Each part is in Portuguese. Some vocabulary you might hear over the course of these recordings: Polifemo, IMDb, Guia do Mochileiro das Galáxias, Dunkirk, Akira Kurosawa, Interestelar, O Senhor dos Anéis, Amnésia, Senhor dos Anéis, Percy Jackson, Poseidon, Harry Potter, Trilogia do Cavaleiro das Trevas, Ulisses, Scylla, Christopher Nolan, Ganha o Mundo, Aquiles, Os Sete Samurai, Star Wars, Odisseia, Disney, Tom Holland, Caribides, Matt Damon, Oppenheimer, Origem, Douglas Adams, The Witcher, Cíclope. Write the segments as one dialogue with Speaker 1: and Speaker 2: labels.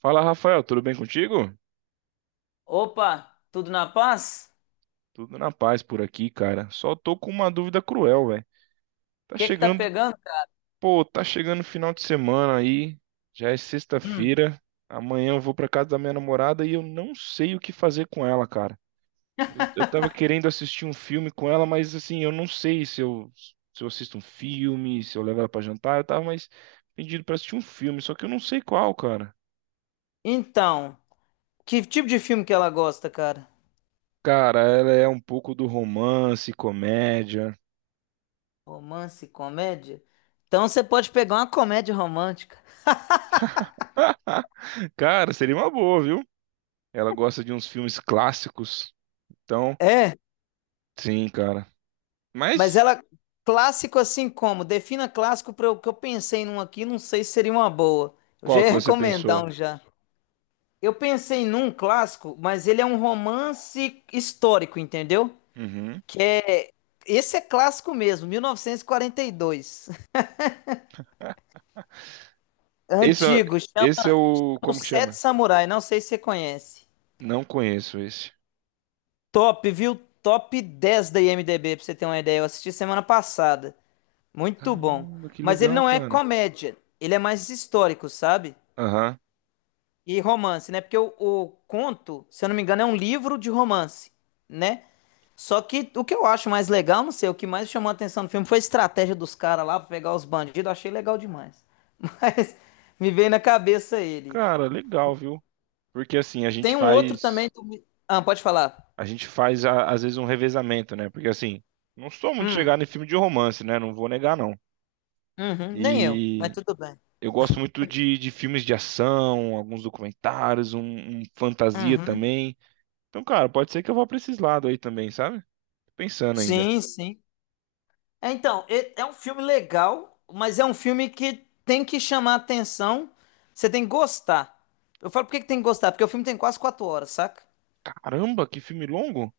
Speaker 1: Fala, Rafael, tudo bem contigo?
Speaker 2: Opa, tudo na paz?
Speaker 1: Tudo na paz por aqui, cara. Só tô com uma dúvida cruel, velho.
Speaker 2: O
Speaker 1: Tá
Speaker 2: que que tá
Speaker 1: chegando,
Speaker 2: pegando, cara?
Speaker 1: pô, tá chegando o final de semana aí. Já é
Speaker 2: Hum.
Speaker 1: sexta-feira. Amanhã eu vou pra casa da minha namorada e eu não sei o que fazer com ela, cara. Eu tava querendo assistir um filme com ela, mas assim, eu não sei se eu assisto um filme, se eu levo ela pra jantar. Eu tava mais pedindo pra assistir um filme, só que eu não sei qual, cara.
Speaker 2: Então, que tipo de filme que ela gosta, cara?
Speaker 1: Cara, ela é um pouco do romance, comédia.
Speaker 2: Romance, comédia? Então você pode pegar uma comédia romântica.
Speaker 1: Cara, seria uma boa, viu? Ela gosta de uns filmes clássicos. Então,
Speaker 2: É,
Speaker 1: sim, cara.
Speaker 2: mas
Speaker 1: Mas
Speaker 2: ela clássico assim como? Defina clássico para o que eu pensei num aqui, não sei se seria uma boa. Eu já
Speaker 1: qual que
Speaker 2: ia
Speaker 1: você pensou?
Speaker 2: recomendar um já. Eu pensei num clássico, mas ele é um romance histórico, entendeu?
Speaker 1: Uhum.
Speaker 2: Que é, esse é clássico mesmo, 1942.
Speaker 1: Esse, é-
Speaker 2: Antigo.
Speaker 1: Esse é o. Como
Speaker 2: Os
Speaker 1: que
Speaker 2: Sete
Speaker 1: chama?
Speaker 2: Samurai, não sei se você conhece.
Speaker 1: Não conheço esse.
Speaker 2: Top, viu? Top 10 da IMDb, pra você ter uma ideia. Eu assisti semana passada. Muito bom.
Speaker 1: Caramba, que
Speaker 2: Mas ele
Speaker 1: legal,
Speaker 2: não é
Speaker 1: cara.
Speaker 2: comédia. Ele é mais histórico, sabe?
Speaker 1: Aham.
Speaker 2: E romance, né? Porque o conto, se eu não me engano, é um livro de romance, né? Só que o que eu acho mais legal, não sei, o que mais chamou a atenção no filme foi a estratégia dos caras lá pra pegar os bandidos. Eu achei legal demais. Mas me veio na cabeça ele.
Speaker 1: Cara, legal, viu? Porque assim, a gente
Speaker 2: Tem um outro também
Speaker 1: faz.
Speaker 2: do. Ah, pode falar.
Speaker 1: A gente faz, às vezes, um revezamento, né? Porque assim, não sou muito
Speaker 2: Hum.
Speaker 1: chegado em filme de romance, né? Não vou negar, não.
Speaker 2: Uhum, nem eu, mas
Speaker 1: E
Speaker 2: tudo bem.
Speaker 1: eu gosto muito de filmes de ação, alguns documentários, um fantasia
Speaker 2: Uhum,
Speaker 1: também. Então, cara, pode ser que eu vá pra esses lados aí também, sabe? Tô pensando ainda.
Speaker 2: sim, sim. É, então, é um filme legal, mas é um filme que tem que chamar atenção. Você tem que gostar. Eu falo por que que tem que gostar? Porque o filme tem quase 4 horas, saca?
Speaker 1: Caramba, que filme longo?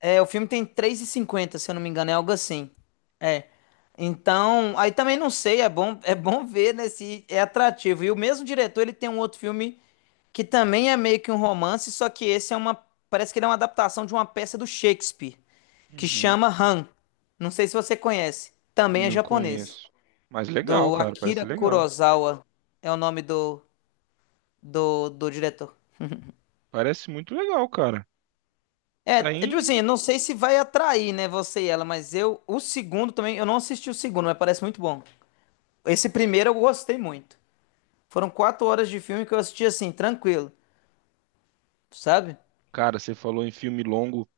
Speaker 2: É, o filme tem três e cinquenta se eu não me engano, é algo assim. É. Então, aí também não sei, é bom ver, né, se é atrativo. E o mesmo diretor, ele tem um outro filme que também é meio que um romance, só que esse é uma, parece que ele é uma adaptação de uma peça do Shakespeare. Que
Speaker 1: Uhum,
Speaker 2: chama Han. Não sei se você conhece. Também é
Speaker 1: não
Speaker 2: japonês.
Speaker 1: conheço. Mas legal,
Speaker 2: Do
Speaker 1: cara, parece
Speaker 2: Akira
Speaker 1: legal.
Speaker 2: Kurosawa é o nome do diretor.
Speaker 1: Parece muito legal, cara.
Speaker 2: É, é
Speaker 1: Tá
Speaker 2: tipo
Speaker 1: aí.
Speaker 2: assim, eu não sei se vai atrair, né, você e ela, mas eu, o segundo também, eu não assisti o segundo, mas parece muito bom. Esse primeiro eu gostei muito. Foram 4 horas de filme que eu assisti assim, tranquilo, sabe?
Speaker 1: Cara, você falou em filme longo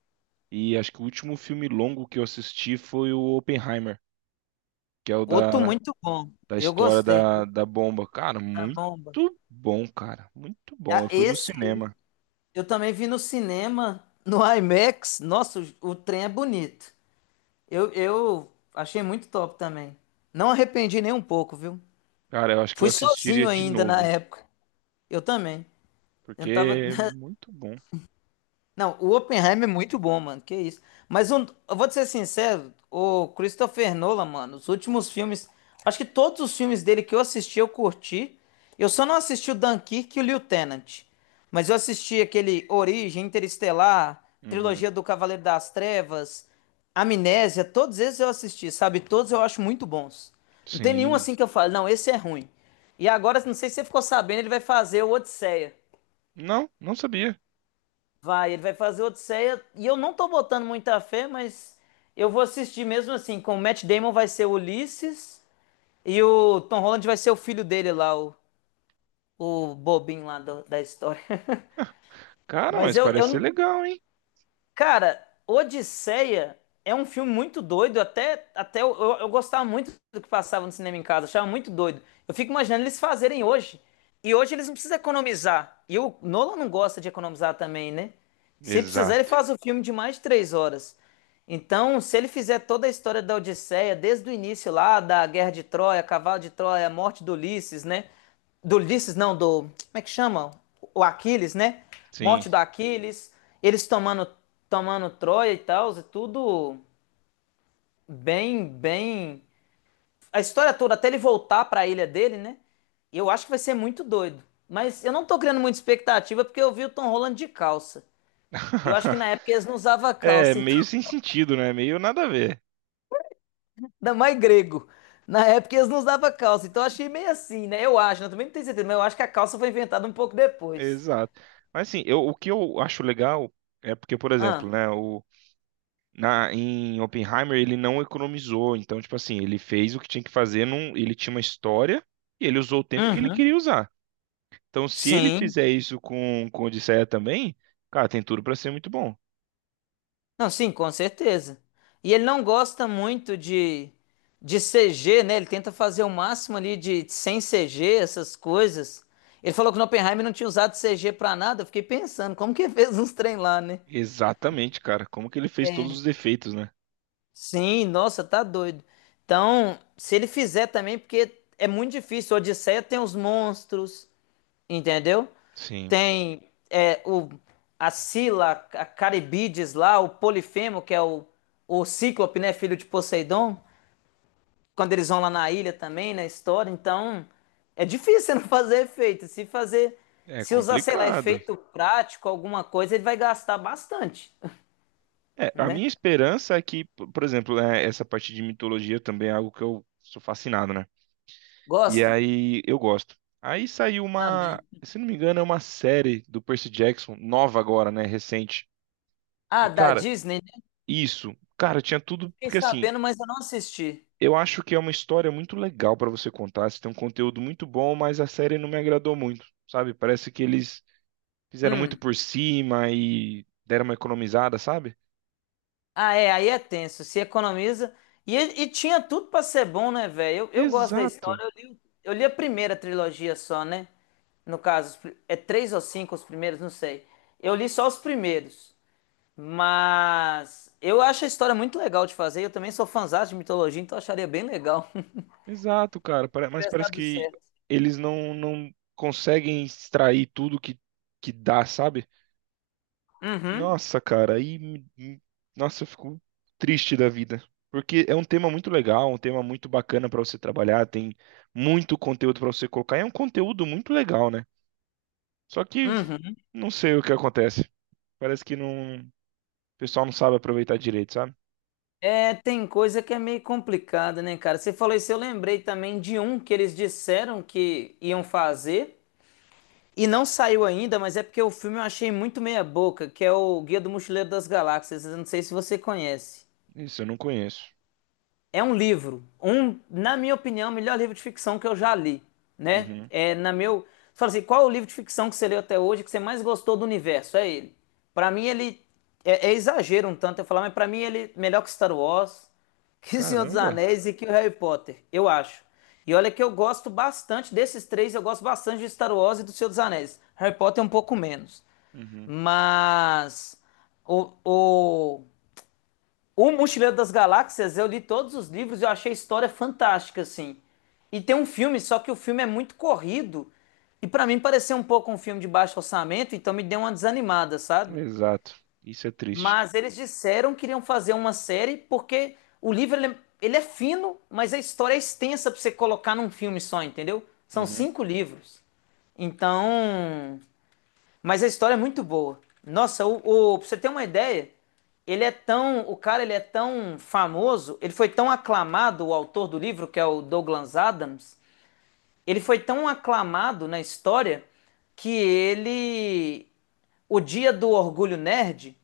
Speaker 1: e acho que o último filme longo que eu assisti foi o Oppenheimer, que é o
Speaker 2: Outro muito bom.
Speaker 1: da
Speaker 2: Eu
Speaker 1: história
Speaker 2: gostei, viu?
Speaker 1: da bomba. Cara,
Speaker 2: Da
Speaker 1: muito
Speaker 2: bomba.
Speaker 1: bom, cara. Muito bom.
Speaker 2: Ah,
Speaker 1: Eu fui no
Speaker 2: esse aí,
Speaker 1: cinema.
Speaker 2: eu também vi no cinema, no IMAX. Nossa, o trem é bonito. Eu achei muito top também. Não arrependi nem um pouco, viu?
Speaker 1: Cara, eu acho que eu
Speaker 2: Fui sozinho
Speaker 1: assistiria de
Speaker 2: ainda na
Speaker 1: novo,
Speaker 2: época. Eu também. Eu
Speaker 1: porque
Speaker 2: não tava.
Speaker 1: é muito bom.
Speaker 2: Não, o Oppenheimer é muito bom, mano. Que isso. Mas eu vou te ser sincero, o Christopher Nolan, mano, os últimos filmes. Acho que todos os filmes dele que eu assisti, eu curti. Eu só não assisti o Dunkirk e o Lieutenant. Mas eu assisti aquele Origem, Interestelar,
Speaker 1: Uhum.
Speaker 2: Trilogia do Cavaleiro das Trevas, Amnésia, todos esses eu assisti, sabe? Todos eu acho muito bons. Não tem nenhum
Speaker 1: Sim.
Speaker 2: assim que eu falo, não, esse é ruim. E agora, não sei se você ficou sabendo, ele vai fazer o Odisseia.
Speaker 1: Não, não sabia.
Speaker 2: Vai, ele vai fazer Odisseia e eu não tô botando muita fé, mas eu vou assistir mesmo assim, com o Matt Damon vai ser o Ulisses e o Tom Holland vai ser o filho dele lá, o bobinho lá do- da história.
Speaker 1: Cara,
Speaker 2: Mas
Speaker 1: mas
Speaker 2: eu,
Speaker 1: parece ser
Speaker 2: não-
Speaker 1: legal, hein?
Speaker 2: cara, Odisseia é um filme muito doido, até eu gostava muito do que passava no cinema em casa, achava muito doido. Eu fico imaginando eles fazerem hoje. E hoje eles não precisam economizar. E o Nolan não gosta de economizar também, né? Se precisar, ele
Speaker 1: Exato.
Speaker 2: faz o filme de mais de 3 horas. Então, se ele fizer toda a história da Odisseia, desde o início lá, da Guerra de Troia, Cavalo de Troia, a morte do Ulisses, né? Do Ulisses, não, do. Como é que chama? O Aquiles, né?
Speaker 1: Sim.
Speaker 2: Morte do Aquiles, eles tomando, tomando Troia e tal, é tudo bem, bem a história toda, até ele voltar pra ilha dele, né? Eu acho que vai ser muito doido. Mas eu não tô criando muita expectativa porque eu vi o Tom Holland de calça. Eu acho que na época eles não usavam
Speaker 1: É,
Speaker 2: calça, então.
Speaker 1: meio sem sentido, né? Meio nada a ver.
Speaker 2: Ainda mais grego. Na época eles não usavam calça, então eu achei meio assim, né? Eu acho, né? Eu também não tenho certeza, mas eu acho que a calça foi inventada um pouco depois.
Speaker 1: Exato. Mas assim, eu, o que eu acho legal é porque, por
Speaker 2: Ah.
Speaker 1: exemplo, né, na, em Oppenheimer ele não economizou. Então, tipo assim, ele fez o que tinha que fazer, num, ele tinha uma história e ele usou o tempo que ele
Speaker 2: Uhum.
Speaker 1: queria usar. Então, se ele
Speaker 2: Sim.
Speaker 1: fizer isso com Odisseia também, cara, tem tudo pra ser muito bom.
Speaker 2: Não, sim, com certeza. E ele não gosta muito de CG, né? Ele tenta fazer o máximo ali de sem CG, essas coisas. Ele falou que o Oppenheimer não tinha usado CG pra nada. Eu fiquei pensando, como que ele fez uns trem lá, né?
Speaker 1: Exatamente, cara. Como que ele fez todos os defeitos, né?
Speaker 2: Sim, nossa, tá doido. Então, se ele fizer também, porque é muito difícil. Odisseia tem os monstros, entendeu?
Speaker 1: Sim.
Speaker 2: Tem é, o, a Scylla, a Caribides lá, o Polifemo, que é o Cíclope, né, filho de Poseidon. Quando eles vão lá na ilha também, na história. Então, é difícil você não fazer efeito. Se fazer,
Speaker 1: É
Speaker 2: se usar, sei lá,
Speaker 1: complicado.
Speaker 2: efeito prático, alguma coisa, ele vai gastar bastante,
Speaker 1: É, a minha
Speaker 2: né?
Speaker 1: esperança é que, por exemplo, né, essa parte de mitologia também é algo que eu sou fascinado, né? E
Speaker 2: Gosta?
Speaker 1: aí eu gosto. Aí saiu uma,
Speaker 2: Também.
Speaker 1: se não me engano, é uma série do Percy Jackson, nova agora, né? Recente. E,
Speaker 2: Ah, da
Speaker 1: cara,
Speaker 2: Disney, né?
Speaker 1: isso, cara, tinha tudo,
Speaker 2: Fiquei
Speaker 1: porque assim,
Speaker 2: sabendo, mas eu não assisti.
Speaker 1: eu acho que é uma história muito legal pra você contar. Você tem um conteúdo muito bom, mas a série não me agradou muito, sabe? Parece que eles fizeram muito
Speaker 2: Hum.
Speaker 1: por cima e deram uma economizada, sabe?
Speaker 2: Ah, é, aí é tenso, se economiza. E tinha tudo pra ser bom, né, velho? Eu gosto da
Speaker 1: Exato.
Speaker 2: história, eu li a primeira trilogia só, né? No caso, é três ou cinco os primeiros, não sei. Eu li só os primeiros. Mas eu acho a história muito legal de fazer. Eu também sou fãzão de mitologia, então eu acharia bem legal.
Speaker 1: Exato, cara.
Speaker 2: Se
Speaker 1: Mas
Speaker 2: tivesse
Speaker 1: parece
Speaker 2: dado
Speaker 1: que
Speaker 2: certo.
Speaker 1: eles não, não conseguem extrair tudo que dá, sabe?
Speaker 2: Uhum,
Speaker 1: Nossa, cara, aí. Nossa, eu fico triste da vida. Porque é um tema muito legal, um tema muito bacana pra você trabalhar, tem muito conteúdo pra você colocar. É um conteúdo muito legal, né? Só que
Speaker 2: uhum.
Speaker 1: não sei o que acontece. Parece que não, o pessoal não sabe aproveitar direito, sabe?
Speaker 2: É, tem coisa que é meio complicada, né, cara? Você falou isso, eu lembrei também de um que eles disseram que iam fazer e não saiu ainda, mas é porque o filme eu achei muito meia boca, que é o Guia do Mochileiro das Galáxias. Eu não sei se você conhece.
Speaker 1: Isso eu não conheço.
Speaker 2: É um livro, um, na minha opinião, o melhor livro de ficção que eu já li, né?
Speaker 1: Uhum.
Speaker 2: É na meu, você fala assim, qual é o livro de ficção que você leu até hoje que você mais gostou do universo? É ele. Pra mim ele é exagero um tanto eu falar, mas pra mim ele é melhor que Star Wars, que O Senhor dos
Speaker 1: Caramba.
Speaker 2: Anéis e que o Harry Potter, eu acho. E olha que eu gosto bastante desses três, eu gosto bastante de Star Wars e do Senhor dos Anéis. Harry Potter é um pouco menos,
Speaker 1: Uhum.
Speaker 2: mas o, o o Mochileiro das Galáxias, eu li todos os livros e eu achei a história fantástica, assim. E tem um filme, só que o filme é muito corrido. E pra mim pareceu um pouco um filme de baixo orçamento, então me deu uma desanimada, sabe?
Speaker 1: Exato. Isso é triste.
Speaker 2: Mas eles disseram que iriam fazer uma série porque o livro ele é fino, mas a história é extensa pra você colocar num filme só, entendeu? São
Speaker 1: Uhum.
Speaker 2: cinco livros. Então, mas a história é muito boa. Nossa, pra você ter uma ideia, ele é tão, o cara ele é tão famoso, ele foi tão aclamado, o autor do livro, que é o Douglas Adams, ele foi tão aclamado na história que ele, o dia do orgulho nerd,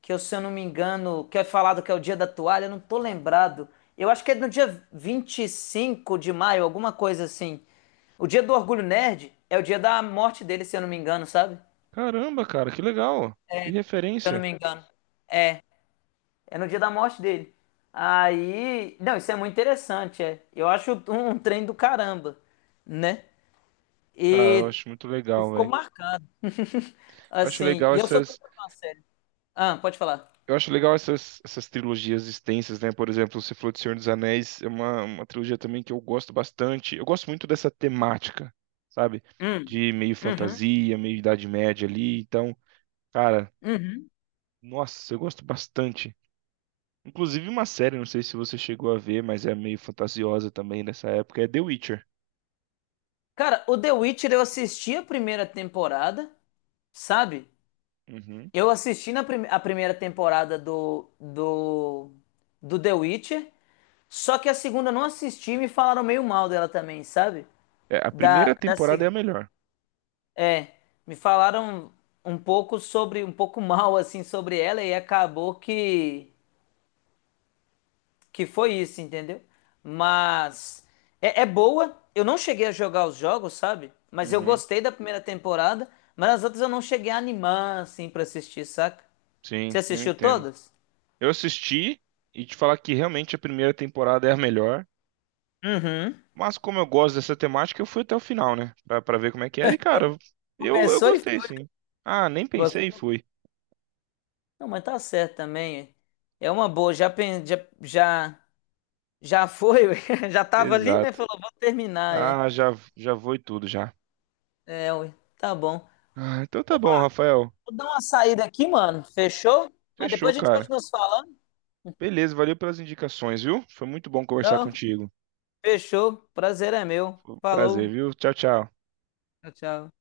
Speaker 2: que eu, se eu não me engano, que é falado que é o dia da toalha, eu não tô lembrado. Eu acho que é no dia 25 de maio, alguma coisa assim. O dia do orgulho nerd é o dia da morte dele, se eu não me engano, sabe?
Speaker 1: Caramba, cara, que legal. Que
Speaker 2: Se eu não
Speaker 1: referência.
Speaker 2: me engano. É no dia da morte dele. Aí. Não, isso é muito interessante, é. Eu acho um trem do caramba, né?
Speaker 1: Cara, eu
Speaker 2: E,
Speaker 1: acho muito
Speaker 2: e
Speaker 1: legal,
Speaker 2: ficou
Speaker 1: velho.
Speaker 2: marcado.
Speaker 1: Eu acho
Speaker 2: Assim.
Speaker 1: legal
Speaker 2: E eu sou doido
Speaker 1: essas,
Speaker 2: pra ver uma série. Ah, pode falar.
Speaker 1: eu acho legal essas, essas trilogias extensas, né? Por exemplo, você falou de Senhor dos Anéis, é uma trilogia também que eu gosto bastante. Eu gosto muito dessa temática, sabe?
Speaker 2: Hum.
Speaker 1: De meio
Speaker 2: Uhum.
Speaker 1: fantasia, meio Idade Média ali. Então, cara,
Speaker 2: Uhum.
Speaker 1: nossa, eu gosto bastante. Inclusive uma série, não sei se você chegou a ver, mas é meio fantasiosa também nessa época, é The Witcher.
Speaker 2: Cara, o The Witcher eu assisti a primeira temporada, sabe?
Speaker 1: Uhum.
Speaker 2: Eu assisti a primeira temporada do The Witcher, só que a segunda eu não assisti e me falaram meio mal dela também, sabe?
Speaker 1: É, a
Speaker 2: da,
Speaker 1: primeira
Speaker 2: da
Speaker 1: temporada
Speaker 2: ci-
Speaker 1: é a melhor.
Speaker 2: é, me falaram um pouco sobre, um pouco mal assim sobre ela e acabou que foi isso, entendeu? Mas é boa. Eu não cheguei a jogar os jogos, sabe? Mas eu
Speaker 1: Uhum.
Speaker 2: gostei da primeira temporada, mas as outras eu não cheguei a animar assim pra assistir, saca? Você
Speaker 1: Sim, eu
Speaker 2: assistiu
Speaker 1: entendo.
Speaker 2: todas?
Speaker 1: Eu assisti e te falar que realmente a primeira temporada é a melhor.
Speaker 2: Uhum.
Speaker 1: Mas como eu gosto dessa temática, eu fui até o final, né? Pra ver como é que era. E, cara, eu
Speaker 2: Começou e
Speaker 1: gostei,
Speaker 2: foi.
Speaker 1: sim. Ah, nem pensei e
Speaker 2: Gostou?
Speaker 1: fui.
Speaker 2: Não, mas tá certo também. É uma boa. Já já, já foi, ué. Já tava ali, né?
Speaker 1: Exato.
Speaker 2: Falou, vou terminar, é.
Speaker 1: Ah, já, já vou e tudo já.
Speaker 2: É, ui, tá bom.
Speaker 1: Ah, então tá
Speaker 2: Pô,
Speaker 1: bom,
Speaker 2: mano,
Speaker 1: Rafael.
Speaker 2: vou dar uma saída aqui, mano. Fechou? Mas
Speaker 1: Fechou,
Speaker 2: depois a gente
Speaker 1: cara.
Speaker 2: continua se falando.
Speaker 1: Beleza, valeu pelas indicações, viu? Foi muito bom conversar
Speaker 2: Não,
Speaker 1: contigo.
Speaker 2: fechou. Prazer é meu.
Speaker 1: Prazer,
Speaker 2: Falou.
Speaker 1: viu? Tchau, tchau.
Speaker 2: Tchau, tchau.